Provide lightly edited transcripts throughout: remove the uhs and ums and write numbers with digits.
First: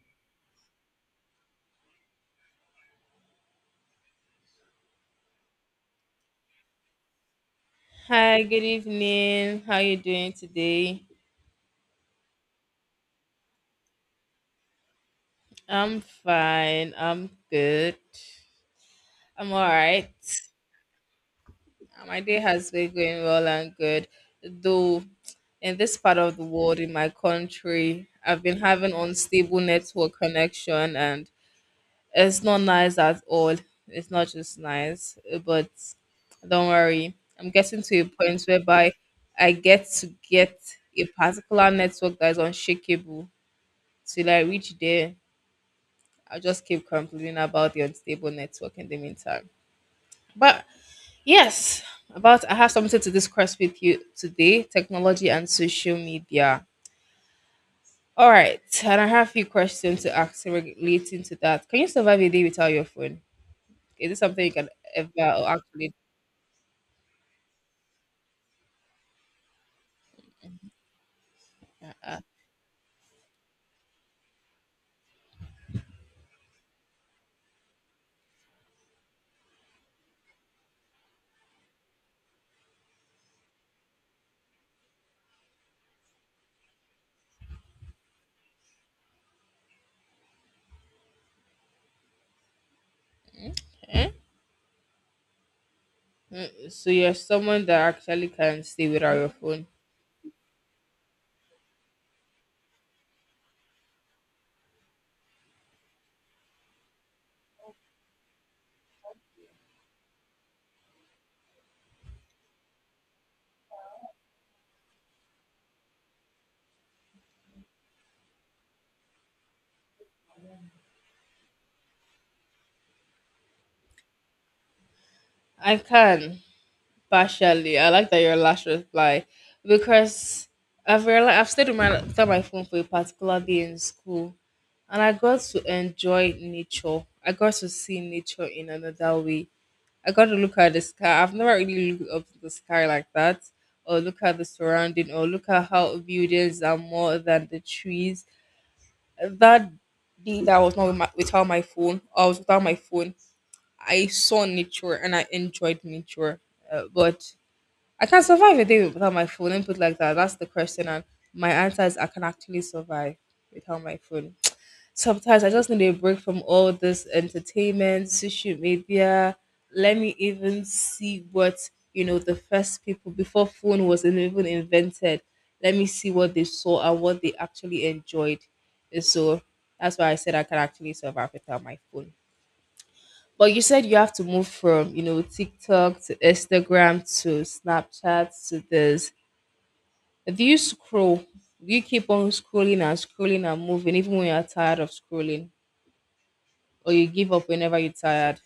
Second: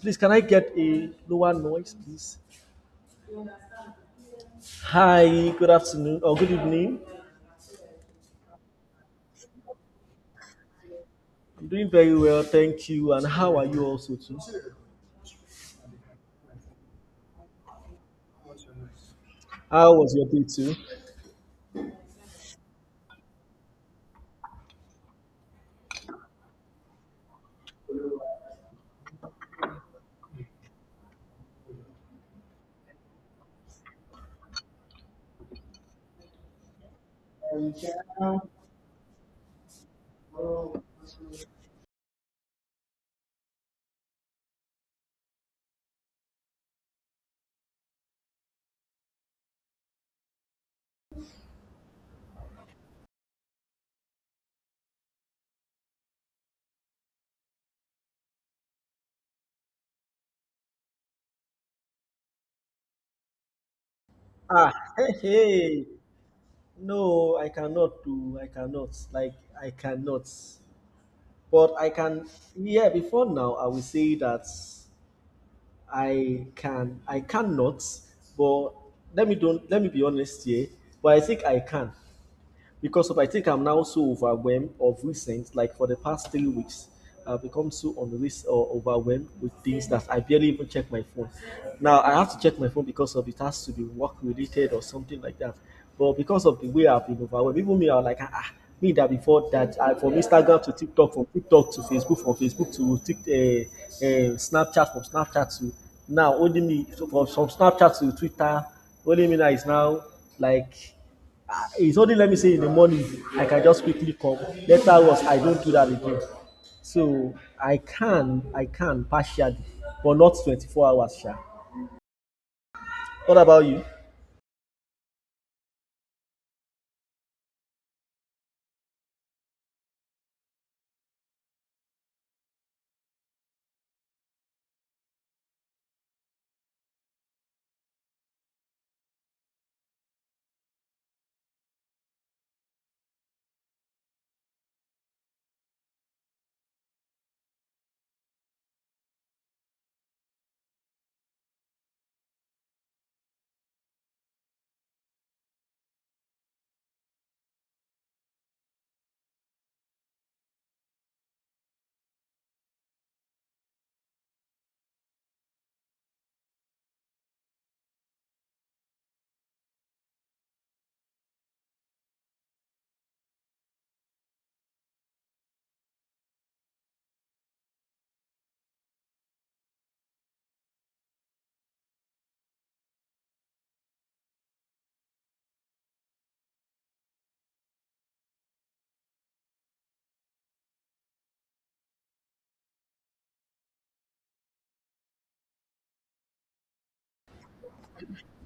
Please, can I get a lower noise, please? Hi, good afternoon or good evening. Hi, good evening. How you doing today? I'm doing very well, thank you. And how are you also too? I'm fine. I'm good. I'm all How right. was your day too? My day has been going well and good. Though in this part of the world, in my country, I've been having unstable network connection and it's not nice at all. It's not just nice, but don't worry. I'm getting to a point whereby I get to get a particular network that is unshakable till I reach there. I'll just keep complaining about the unstable network in the meantime. But yes, about I have something to discuss with you today: technology and social media. All right, and I have a few questions to ask relating to that. Can you survive a day without your phone? Is it something you can Ah, ever hey, or hey. actually? No, I cannot do. I cannot. Like I cannot. But I can. Yeah, before now, I will say that I can. I cannot. But let me don't. Let me be honest here. But I think I can. Because of I think I'm now so overwhelmed of recent, like for the past 3 weeks, I've become so unrest or overwhelmed with things that I barely even check my phone. Now I have to check my phone because of it has to be Okay. work related or something like that. But because of the Mm, way so I've you're been overwhelmed, someone even that me, I'm like, actually ah, ah, can stay me that without your before phone. that, I, from Instagram to TikTok, from TikTok to Facebook, from Facebook to Tik, Snapchat, from Snapchat to now, only me, from Snapchat to Twitter, only me now is now like. Ah, it's only, let me say, in the morning I can just quickly come. Later on, I don't do that again. So I can partially, but not 24 hours sha. What about you? I can. Partially, I like that your last reply because I've realized I've stayed with my without my phone for a particular day in school, and I got to enjoy nature. I got to see nature in another way. I got to look at the sky. I've never really looked up to the sky like that, or look at the surrounding, or look at how buildings are more than the trees. That day that I was not with my, without my phone, I was without my phone. I saw nature and I enjoyed nature, but I can survive a day without my phone. Let me put it like that. That's the question. And my answer is I can actually survive without my phone. Sometimes I just need a break from all this entertainment, social media. Let me even see what, you know, the first people before phone was even invented. Let me see what they saw and what they actually enjoyed. And so that's why I said I can actually survive without my phone. But you said you have to move from, you know, TikTok to Instagram to Snapchat to this. If you scroll, do you keep on scrolling and scrolling and moving even when you're tired of scrolling? Or you give up whenever you're tired?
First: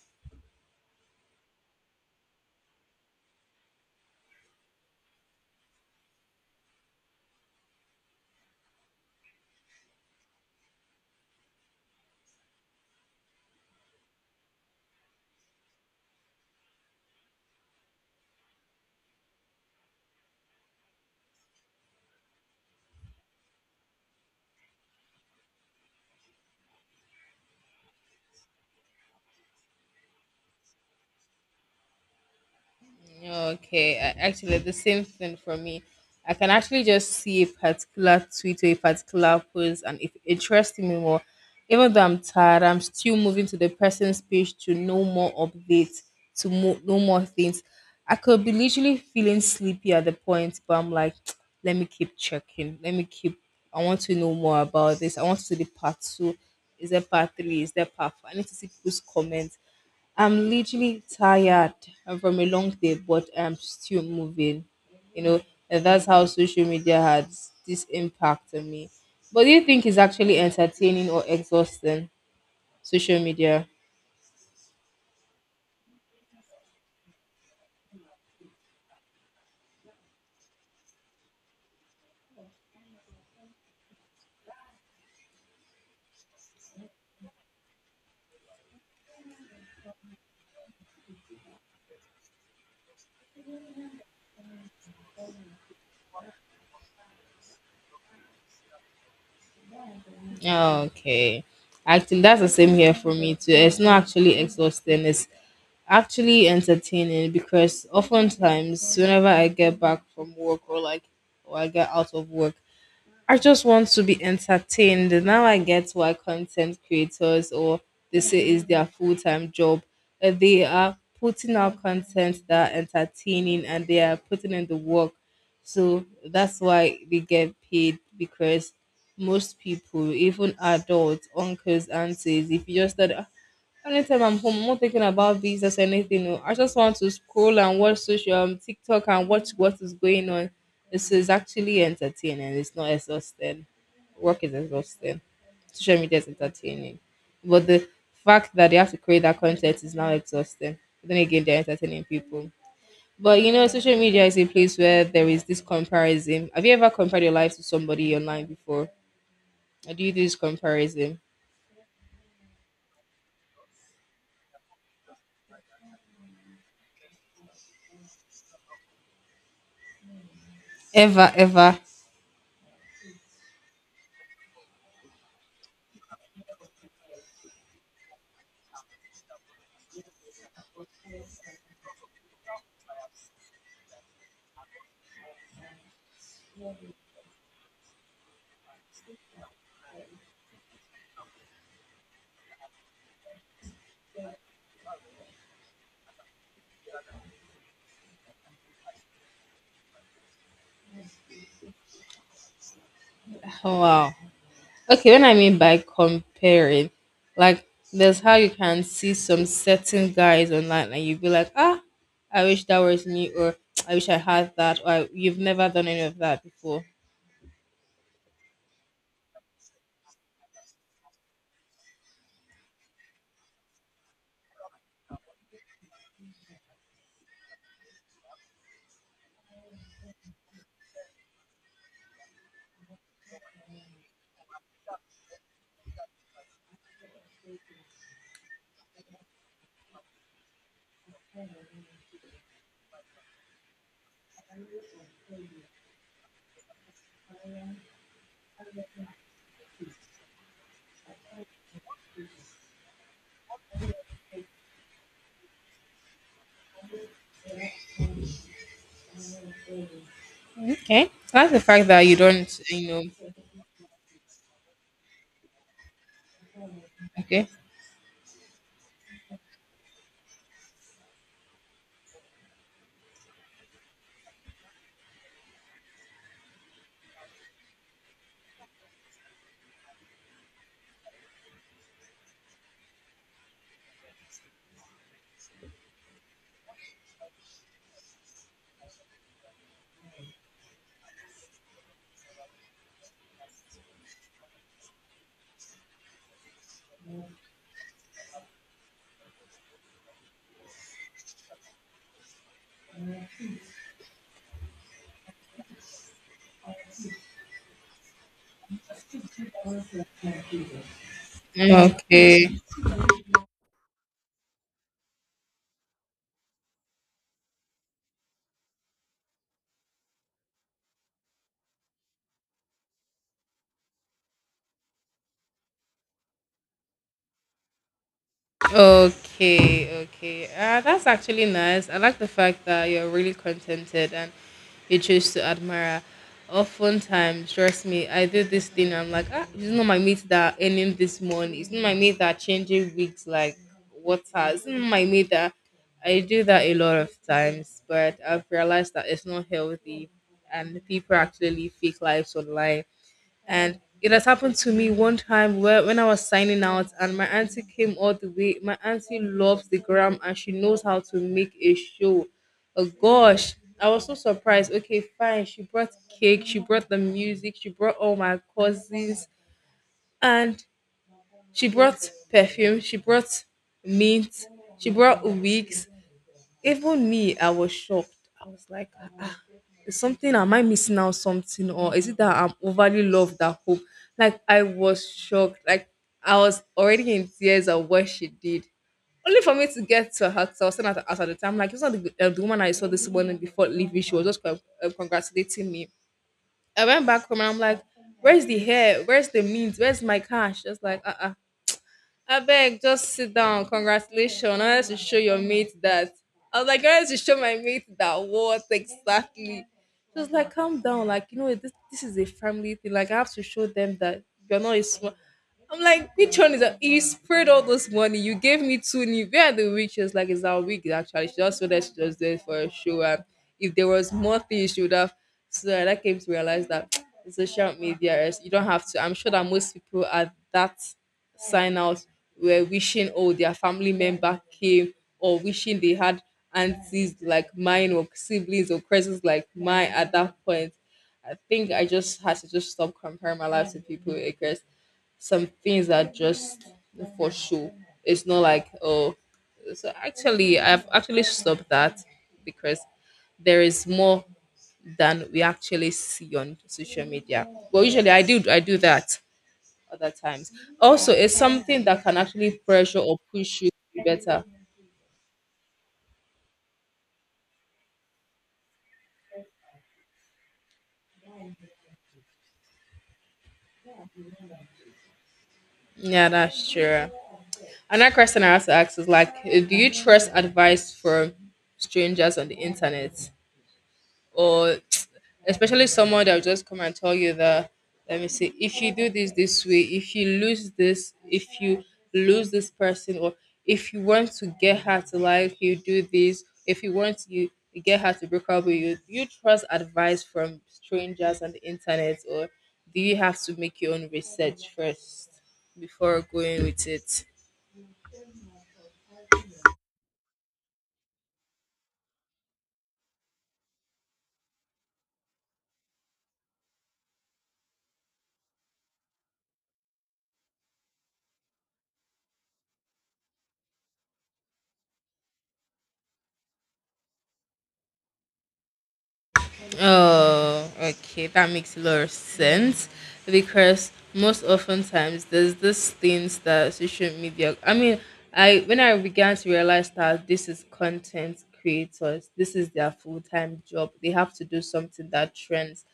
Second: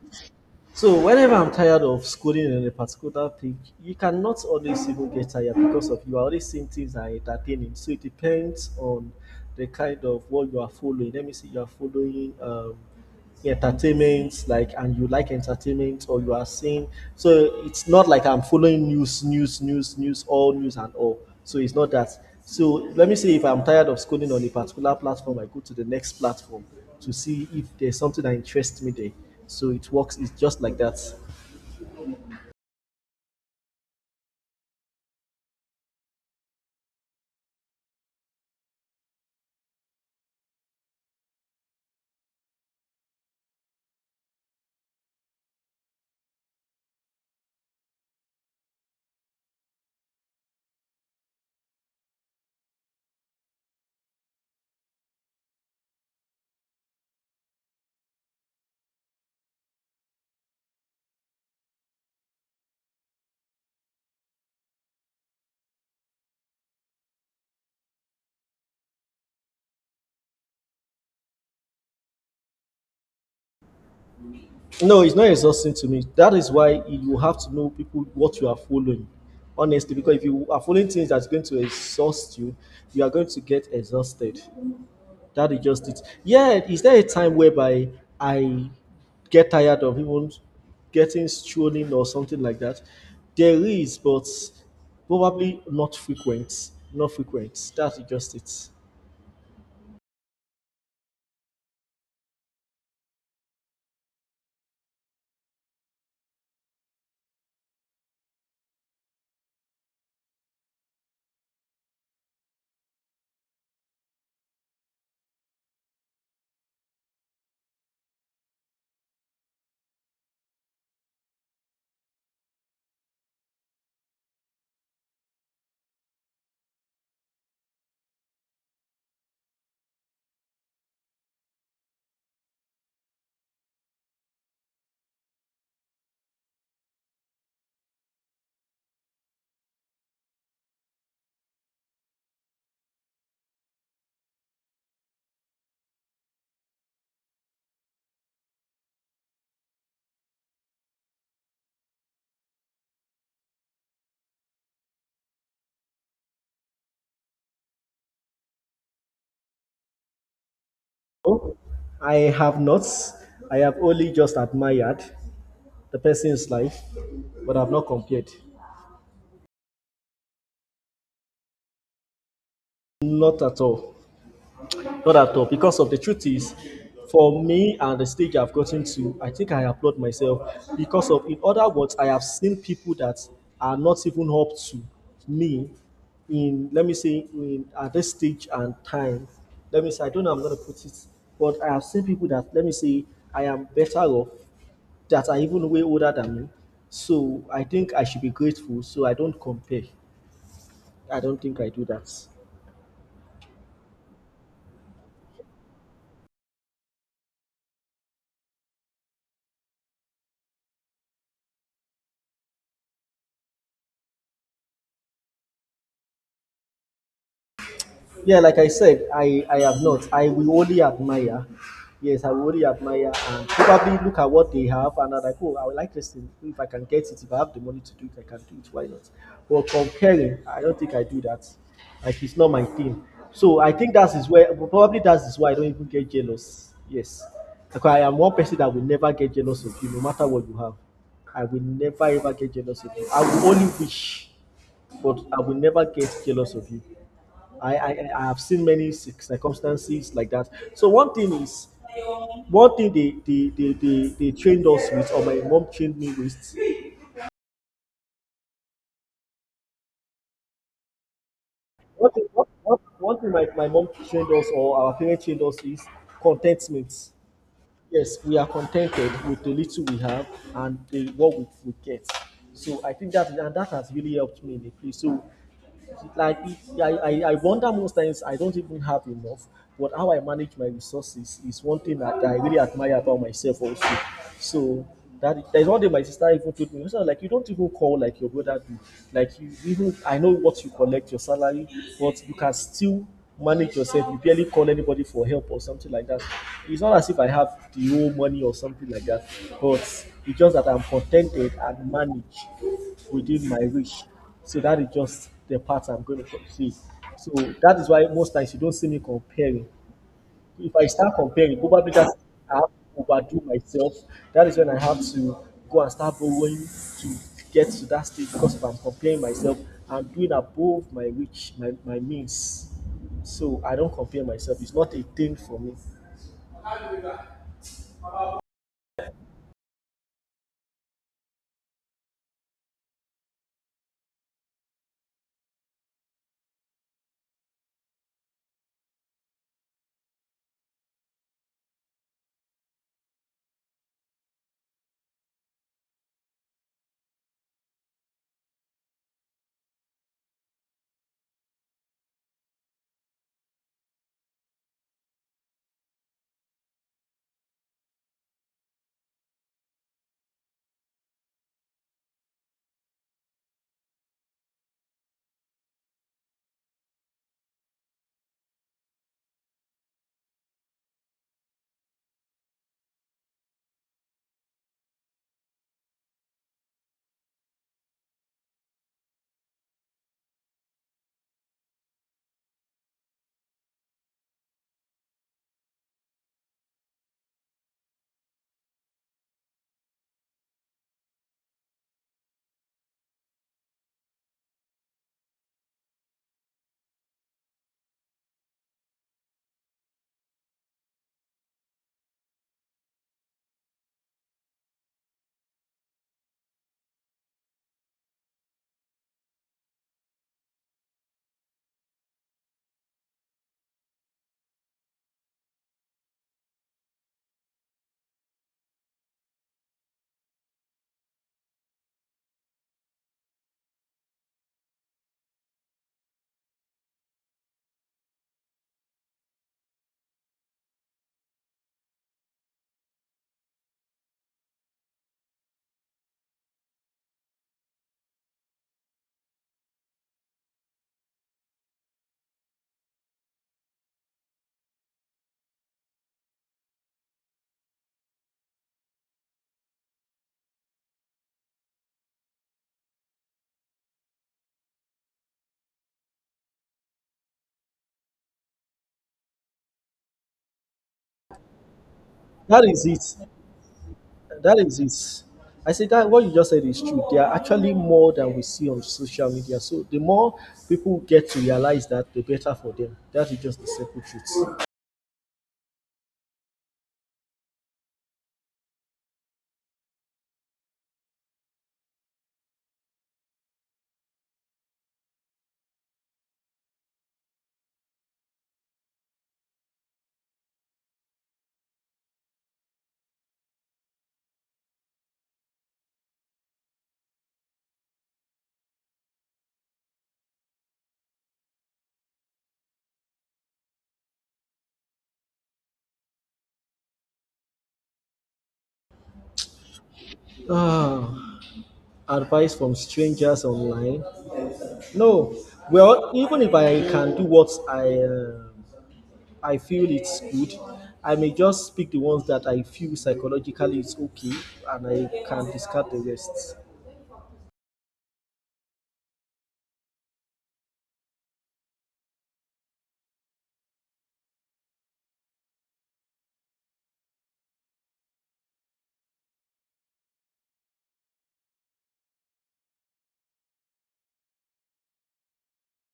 So whenever I'm tired of schooling in a particular thing, you cannot always even get tired because of you are always seeing things that are entertaining. So it depends on the kind of what you are following. Let me say you are following entertainment like, and you like entertainment or you are seeing. So it's not like I'm following news all news and all, so it's not that. So let me see, if I'm tired of scrolling on a particular platform, I go to the next platform to see if there's something that interests me there. So it works, it's just like that. Okay, actually, the same thing for me. I can actually just see a particular tweet or a particular post, and if it interests me more, even though I'm tired, I'm still moving to the person's page to know more updates, to know more things. I could be literally feeling sleepy at the point, but I'm like, let me keep checking. Let me keep. I want to know more about this. I want to see the part two. Is there part three? Is there part four? I need to see people's comments. I'm literally tired from a long day, but I'm still moving. You know, and that's how social media has this impact on me. But do you think it's actually entertaining or exhausting? Social media. No, it's not exhausting to me. That is why you have to know people, what you are following, honestly, because if you are following things that's going to exhaust you, you are going to get exhausted. That is just it. Yeah, is there a time whereby I get tired of even getting stolen or something like that? There is, but probably not frequent. Not frequent. That is just it. Okay. Actually, that's the same here for me too. It's not actually exhausting. It's actually entertaining because oftentimes, whenever I get back from work or like, or I get out of work, I just want to be entertained. Now I get why content creators or they say is their full time job. They are putting out content that are entertaining and they are putting in the work. So that's why they get paid because most people, even adults, uncles, aunties, if you just start "Ah, anytime I'm home, I'm not thinking about business or anything. No. I just want to scroll and watch social TikTok and watch what is going on. This is actually entertaining. It's not exhausting. Work is exhausting. Social media is entertaining, but the fact that they have to create that content is now exhausting. But then again, they're entertaining people. But you know, social media is a place where there is this comparison. Have you ever compared your life to somebody online before? Or do you do this comparison? Oh, I have not. I have only just admired the person's life, but I've not compared. Ever, ever? Not at all. Not at all, because of the truth is, for me and the stage I've gotten to, I think I applaud myself because of, in other words, I have seen people that are not even up to me in, let me say, in at this stage and time. Let me say, I don't know, how I'm going to put it, but I have seen people that, let me say, I am better off, that are even way older than me. So I think I should be grateful. So I don't compare. I don't think I do that. Wow. Okay, when I mean by comparing, like there's how you can see some certain guys online and you'd be like, ah, I wish that was me, or I wish I had that, or I, you've never done any of that before. Yeah, like I said, I have not. I will only admire. Yes, I will only admire and probably look at what they have and I'm like, oh, I would like this thing. If I can get it, if I have the money to do it, I can do it. Why not? But comparing, I don't think I do that. Like, it's not my thing. So I think that is where probably that is why I don't even get jealous. Yes. Because I am one person that will never get jealous of you, no matter what you have. I will never ever get jealous of you. I will only wish, but I will never get jealous of you. I have seen many circumstances like that. So one thing is, one thing they trained us with, or my mom trained me with. Okay, I like the fact that One you thing, one, don't, one, you know, one thing my, my mom trained us, or our parents trained us is contentment. okay, Yes, we are contented with the little we have and the what we get. So I think that and that has really helped me in the place. So like, I wonder, most times I don't even have enough, but how I manage my resources is one thing that I really admire about myself also. So that, there's one day my sister even told me, so like you don't even call like your brother do, like you even, I know what you collect your salary, but you can still manage yourself, you barely call anybody for help or something like that. It's not as if I have the whole money or something like that, but it's just that I'm contented and manage within my reach. So that is just the part I'm going to see. So that is why most times you don't see me comparing. If I start comparing, probably that I okay, have to overdo myself. That is when I have to go and start borrowing to get to that stage, because if I'm comparing myself, I'm doing above my reach, my means. So I don't compare myself. It's not a thing for me. okay, okay. That's actually nice. I like the fact that you're really contented and you choose to admire. Oftentimes, trust me, I do this thing. I'm like, ah, it's not my meat that earning this money. It's not my meat that changing wigs like water. It's not my meat that I do that a lot of times. But I've realized that it's not healthy, and people actually live fake lives online and it has happened to me one time where when I was signing out and my auntie came all the way. My auntie loves the gram and she knows how to make a show. Oh gosh, I was so surprised. Okay, fine. She brought cake, she brought the music, she brought all my cousins, and she brought perfume, she brought mint, she brought wigs, even me, I was shocked. I was like, ah, ah, is something, am I missing out something? Or is it that I'm overly loved that hope? Like, I was shocked. Like, I was already in tears at what she did. Only for me to get to her, so I was standing at the house at the time. Like, it's not the woman I saw this morning before leaving. She was just congratulating me. I went back home and I'm like, where's the hair? Where's the means? Where's my cash? Just like, I beg, just sit down. Congratulations. I had to show your mate that. I was like, I had to show my mate that. What exactly? She was like, calm down. Like, you know, this is a family thing. Like, I have to show them that you're not a small. I'm like, which one is that? You spread all this money. You gave me two new. Where are the wig? She was like, it's our wig, actually. She just said that she just did it for a show. And if there was more things, she would have. So then I came to realize that the social media is, you don't have to. I'm sure that most people are that sign out were wishing oh their family member came or wishing they had aunties like mine or siblings or cousins like mine at that point. I think I just had to just stop comparing my life to people because some things are just for show. It's not like oh so actually I've actually stopped that because there is more than we actually see on social media. Well, usually I do that other times. Also, it's something that can actually That is pressure or it. push you to be better. That is it. I say that what you just said is true. There are actually more than we see on social media. So the more people get to realize that, the better for them. That is just the simple truth. Yeah, that's true. Another question I have to ask is like, eh, do you trust advice from strangers on the internet, or especially someone that will just come and tell you that let me see if you do this this way if you lose this if you lose this person or if you want to get her to like you do this if you want you get her to break up with you, do you trust advice from strangers on the internet or do you have to make your own research first before going with it? Ah, advice from strangers online? No. Well, even if I can do what I feel it's good, I may just pick the ones that I feel psychologically it's okay, and I can discard the rest. Oh, okay, that makes a lot of sense because most oftentimes there's these things that social media. I mean, I when I began to realize that this is content creators, this is their full time job. They have to do something that trends.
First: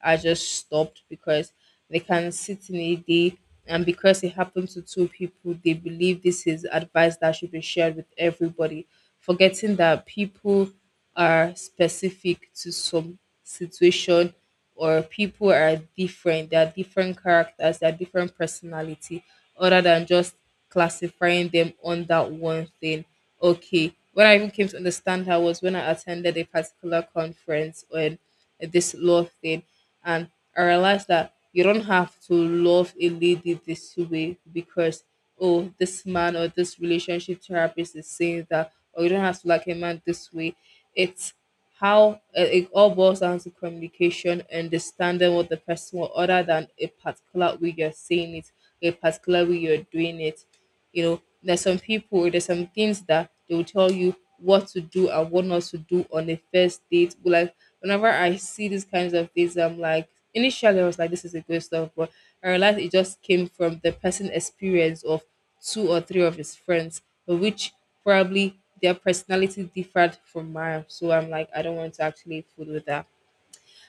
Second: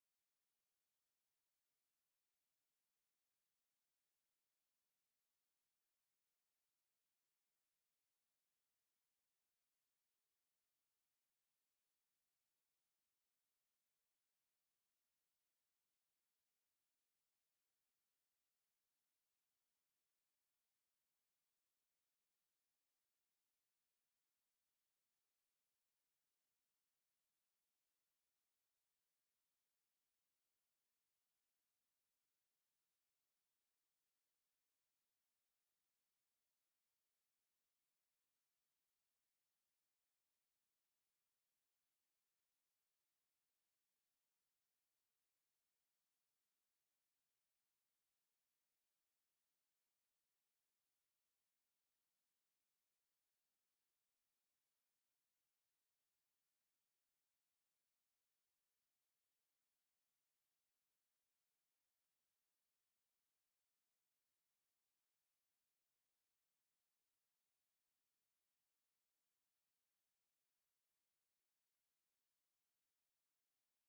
I just stopped because they can sit in a day and because it happened to two people, they believe this is advice that should be shared with everybody, forgetting that people are specific to some situation or people are different. They are different characters, they are different personality, other than just classifying them on that one thing. Okay, what I even came to understand her was when I attended a particular conference on this love thing and I realized that you don't have to love a lady this way because oh this man or this relationship therapist is saying that or you don't have to like a man this way. It's how it all boils down to communication, understanding what the person wants, other than a particular way you're saying it, a particular way you're doing it. You know, there's some people, there's some things that they will tell you what to do and what not to do on a first date. But like whenever I see these kinds of things, I'm like initially I was like, this is a good stuff, but I realized it just came from the person experience of two or three of his friends, which probably their personality differed from mine. So I'm like, I don't want to actually fool with that.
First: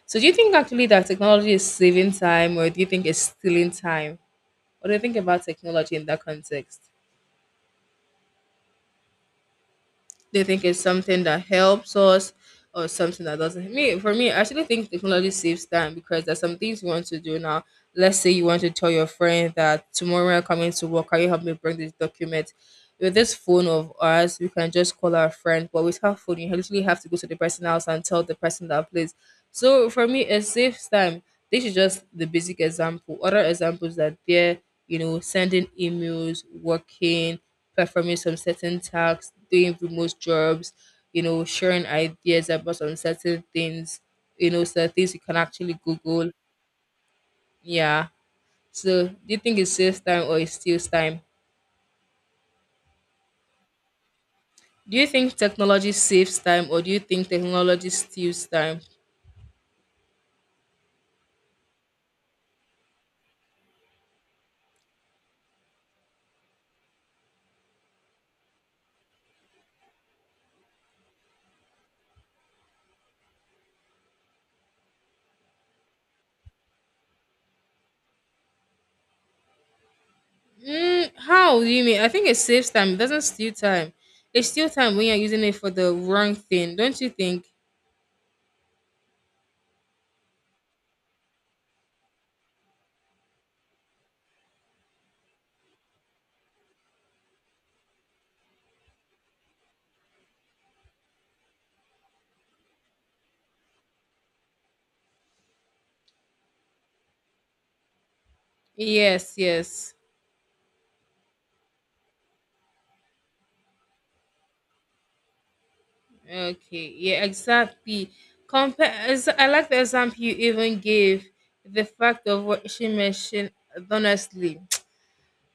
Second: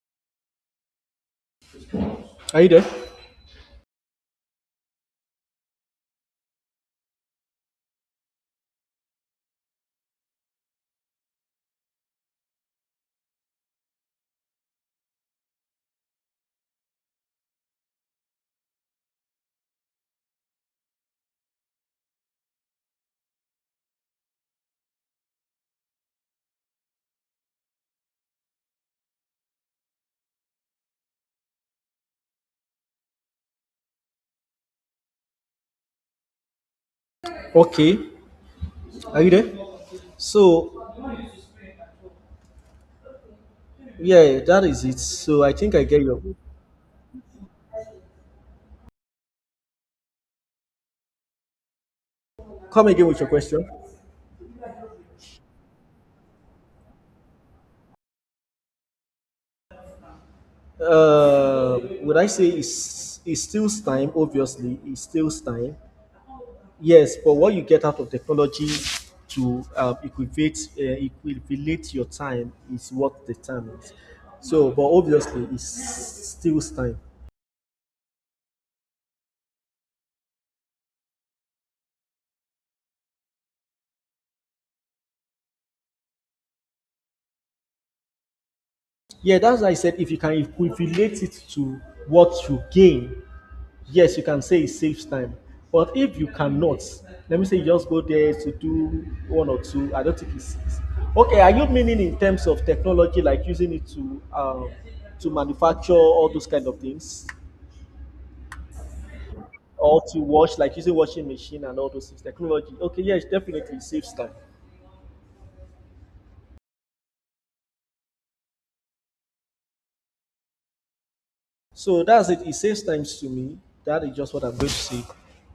So do you think actually that technology is saving time Are you or do there? you think it's stealing time? What do you think about technology in that context? They think it's something that helps us or something that doesn't me For me, I actually think technology saves time because there's some things you want to do now. Let's say you want to tell your friend that tomorrow I'm coming to work, can you help me bring this document? With this phone of ours we can just call our friend, but with her phone you literally have to go to the person house and tell the person that please. So for me, it saves time. This is just the basic example. Other examples are there, sending emails, working, Okay. performing some certain Are you tasks, there? doing remote So jobs, sharing ideas about some certain things, yeah, you that know, is certain it. things you can So I think actually I get your. Google. Yeah. So do you think it saves time or it steals time? Come again with your question. Do you think technology saves time or do you think technology steals time? Would I say it's it steals time? Obviously, it steals time. Yes, but what you get out of technology to equate equivalate your time is what the time is. So, but obviously, it steals time. Mm, how do you mean? I think it saves time. It doesn't steal time. It steals time when you're using it for the wrong thing, don't you think? Yeah, that's why I said if you can equivalate it to what you gain, yes, you can say it saves time. But if you cannot, let me say you just go there to do one or two, I don't think it's okay. Are you meaning in terms of technology, like using it to manufacture all those kind of things, Yes, yes. or to wash, like using washing machine and all those things? Technology, okay, yes, definitely it saves time. Okay, yeah, exactly. Compare. I like the example you even gave. The So that's fact it. of It what saves she time to mentioned, me. That is just what I'm honestly. going to say.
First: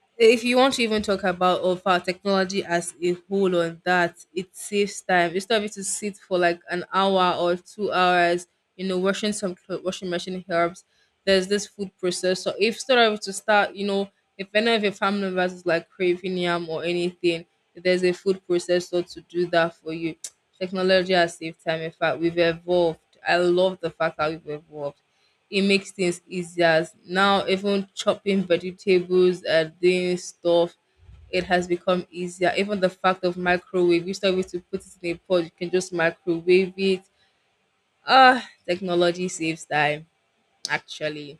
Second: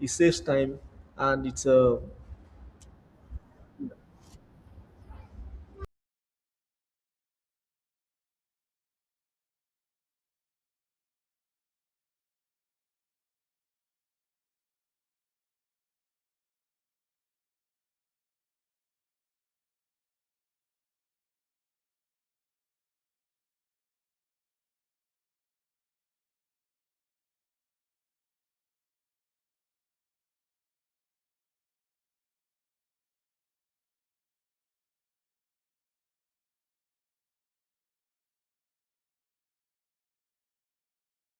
It saves If you want time, to even talk and about it's. of our technology as a whole on that, it saves time. Instead of you to sit for like an hour or 2 hours, washing some clothes, washing machine helps. There's this food processor. If instead of you to start, if any of your family members is like craving yam or anything, there's a food processor to do that for you. Technology has saved time. In fact, we've evolved. I love the fact that we've evolved. It makes things easier. Now, even chopping vegetables and doing stuff, it has become easier. Even the fact of microwave, you still have to put it in a pot, you can just microwave it. Ah, technology saves time, actually.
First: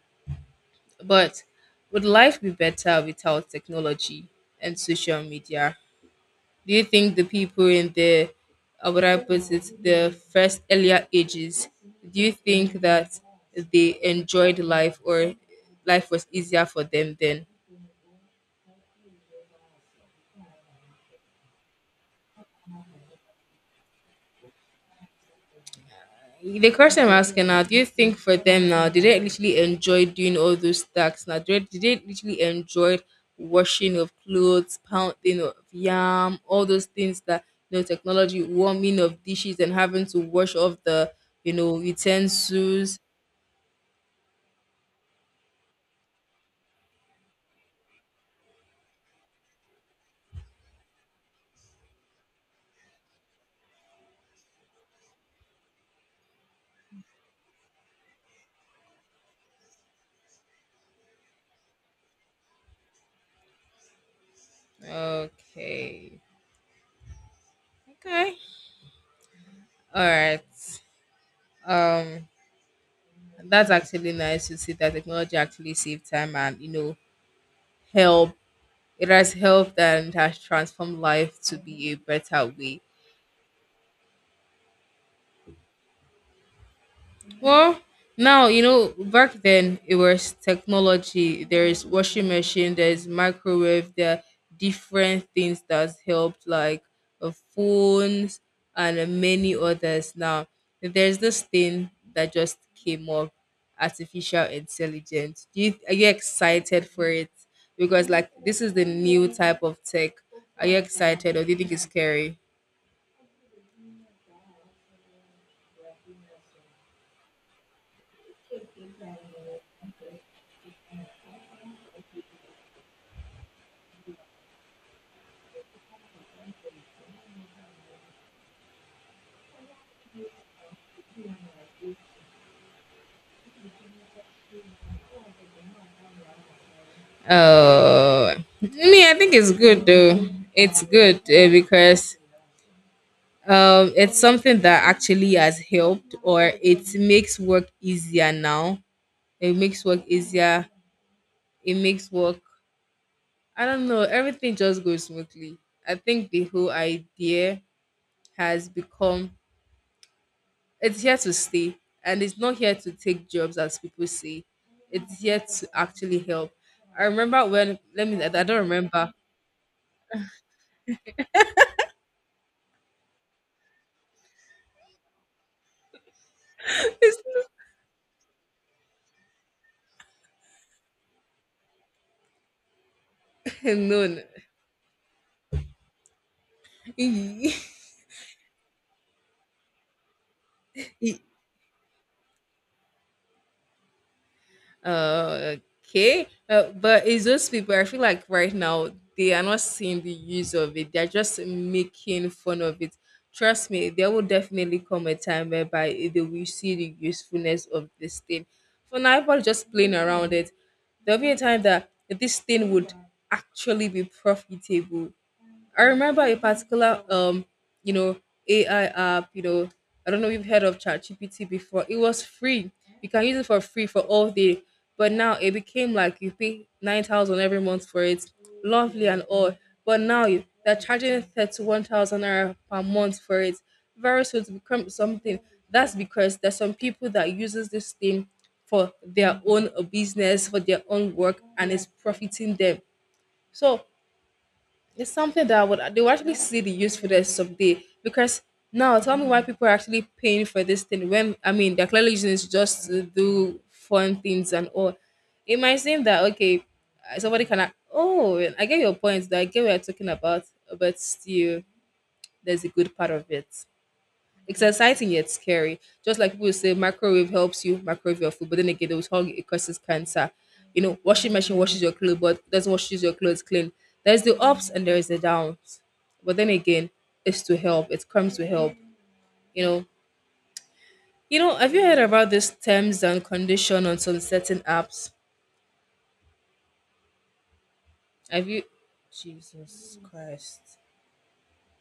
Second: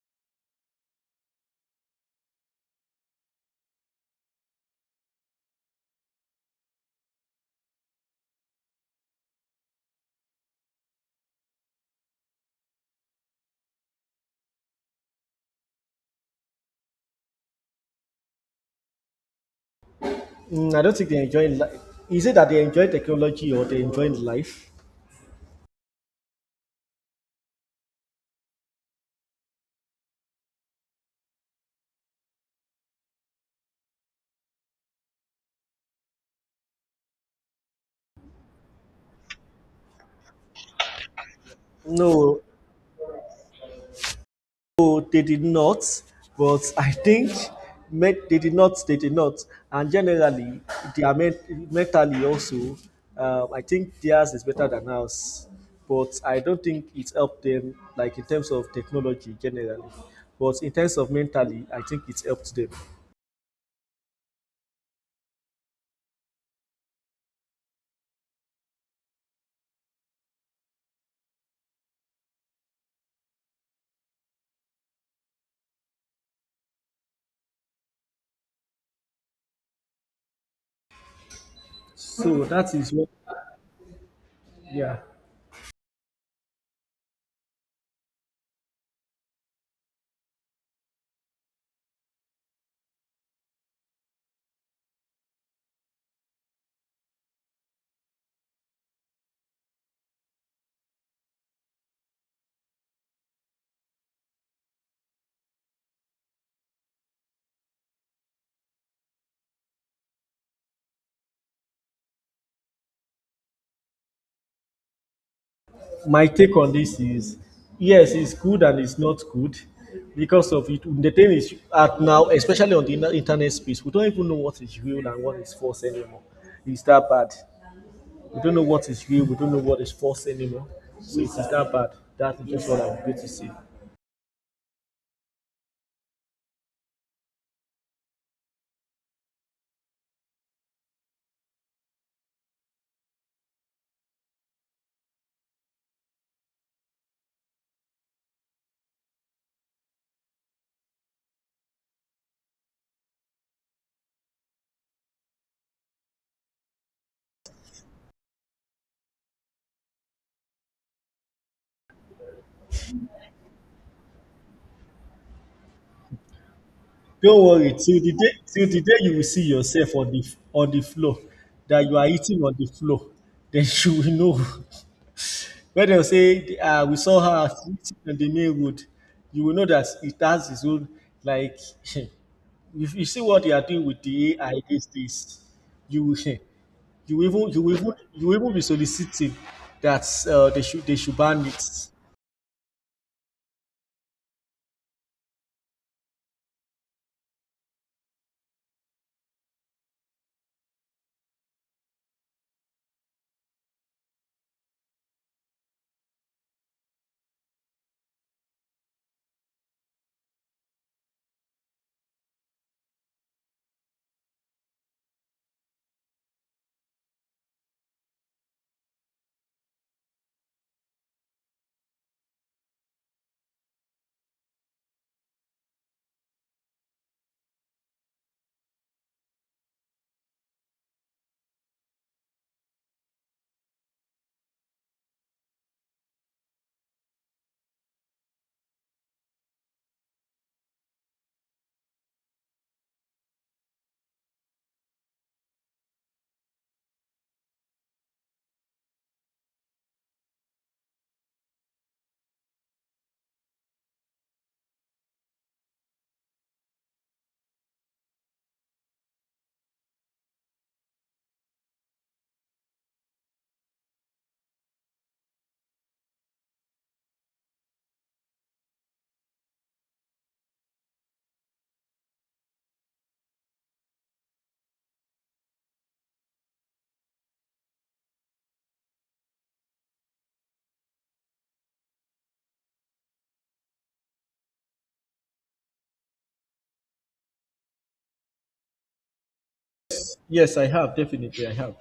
But would life be better without technology and social media? Do you think the people in the, how would I put it, the first earlier ages, do you think that they enjoyed life or life was easier for them then? Mm, I don't think they enjoy. Is it that they enjoy technology or they enjoy life? The question I'm asking now, do you think for them now, did they literally enjoy doing all those tasks now? Did they literally enjoy washing of clothes, pounding of yam, all those things that, you know, technology, warming of dishes and having to wash off the, you know, No, utensils? no, they did not. But I think met, they did not, they did not. And generally, they are met, mentally also. I think theirs is better than ours, but I don't think it helped them like in terms of technology generally. But in terms of mentally, I think it helped them. Okay. Okay. All right. Um, that's actually nice to see that technology actually saved time and you know help. It has helped and has transformed life to be a So better that way. is what, yeah. Well, now you know. Back then, it was technology. There is washing machine. There is microwave. There are different things that's helped, like phones and many others. Now, there's this thing that just came up, artificial intelligence. Do you are you excited for it? Because like this is the new type of tech. Are you excited, or do you think it's scary? My take on this is yes, it's good and it's not good because of it. The thing is, at now, especially on the internet space, we don't even know what is real and what is false anymore. It's that bad. We don't know what is real. We don't know what is false anymore. So it's that bad. That is just what I'm going to say. Oh, me, I think it's good though. It's good because it's something that actually has helped, or it makes work easier now. It makes work easier. It makes work. I don't know. Everything just goes smoothly. I think the whole idea has become. It's here to stay, and it's not here to take jobs, as people say. It's here to actually help. I Don't remember worry. when. Let me. I Till don't the day remember. you will see yourself on the floor, that you are eating on the floor, then you will know. When dem say, "We saw It's her sitting on the main road," you will know that it has its own like if you see what they are doing with the no. AI these days, you will E- you will even be soliciting that they should e- ban it. uh, okay. But it's those people, I feel like right now they are not seeing the use of it. They're just making fun of it. Trust me, there will definitely come a time whereby they will see the usefulness of this thing. For now, people are just playing around it. There'll be a time that this thing would actually be profitable. I remember a particular you know, AI app, you know, I don't know if you've heard of ChatGPT before. It was free. You can use it for free for all day. But now it became like you pay 9,000 every month for it. Lovely and all. But now they're charging 31,000 naira per month for it. Very soon to become something. That's because there's some people that uses this thing for their own business, for their own work, and it's profiting them. So it's something that would they will actually see the usefulness someday because now tell me why people are actually paying for this thing when I mean they're clearly using it just to do fun things and all. It might seem that okay, somebody can act- oh I get your point that I get what you're talking about, but still there's a good part of it. It's exciting yet scary. Just like people say, microwave helps you microwave your food, but then again, they will tell you it causes cancer. You know, washing machine washes your clothes, but doesn't washes your clothes clean. There's the ups and there is the downs, but then again, it's to help. It comes to help. You know, you know. Have you heard about these terms and condition on some certain apps? Have you? Jesus Yes, I Christ. have definitely I have.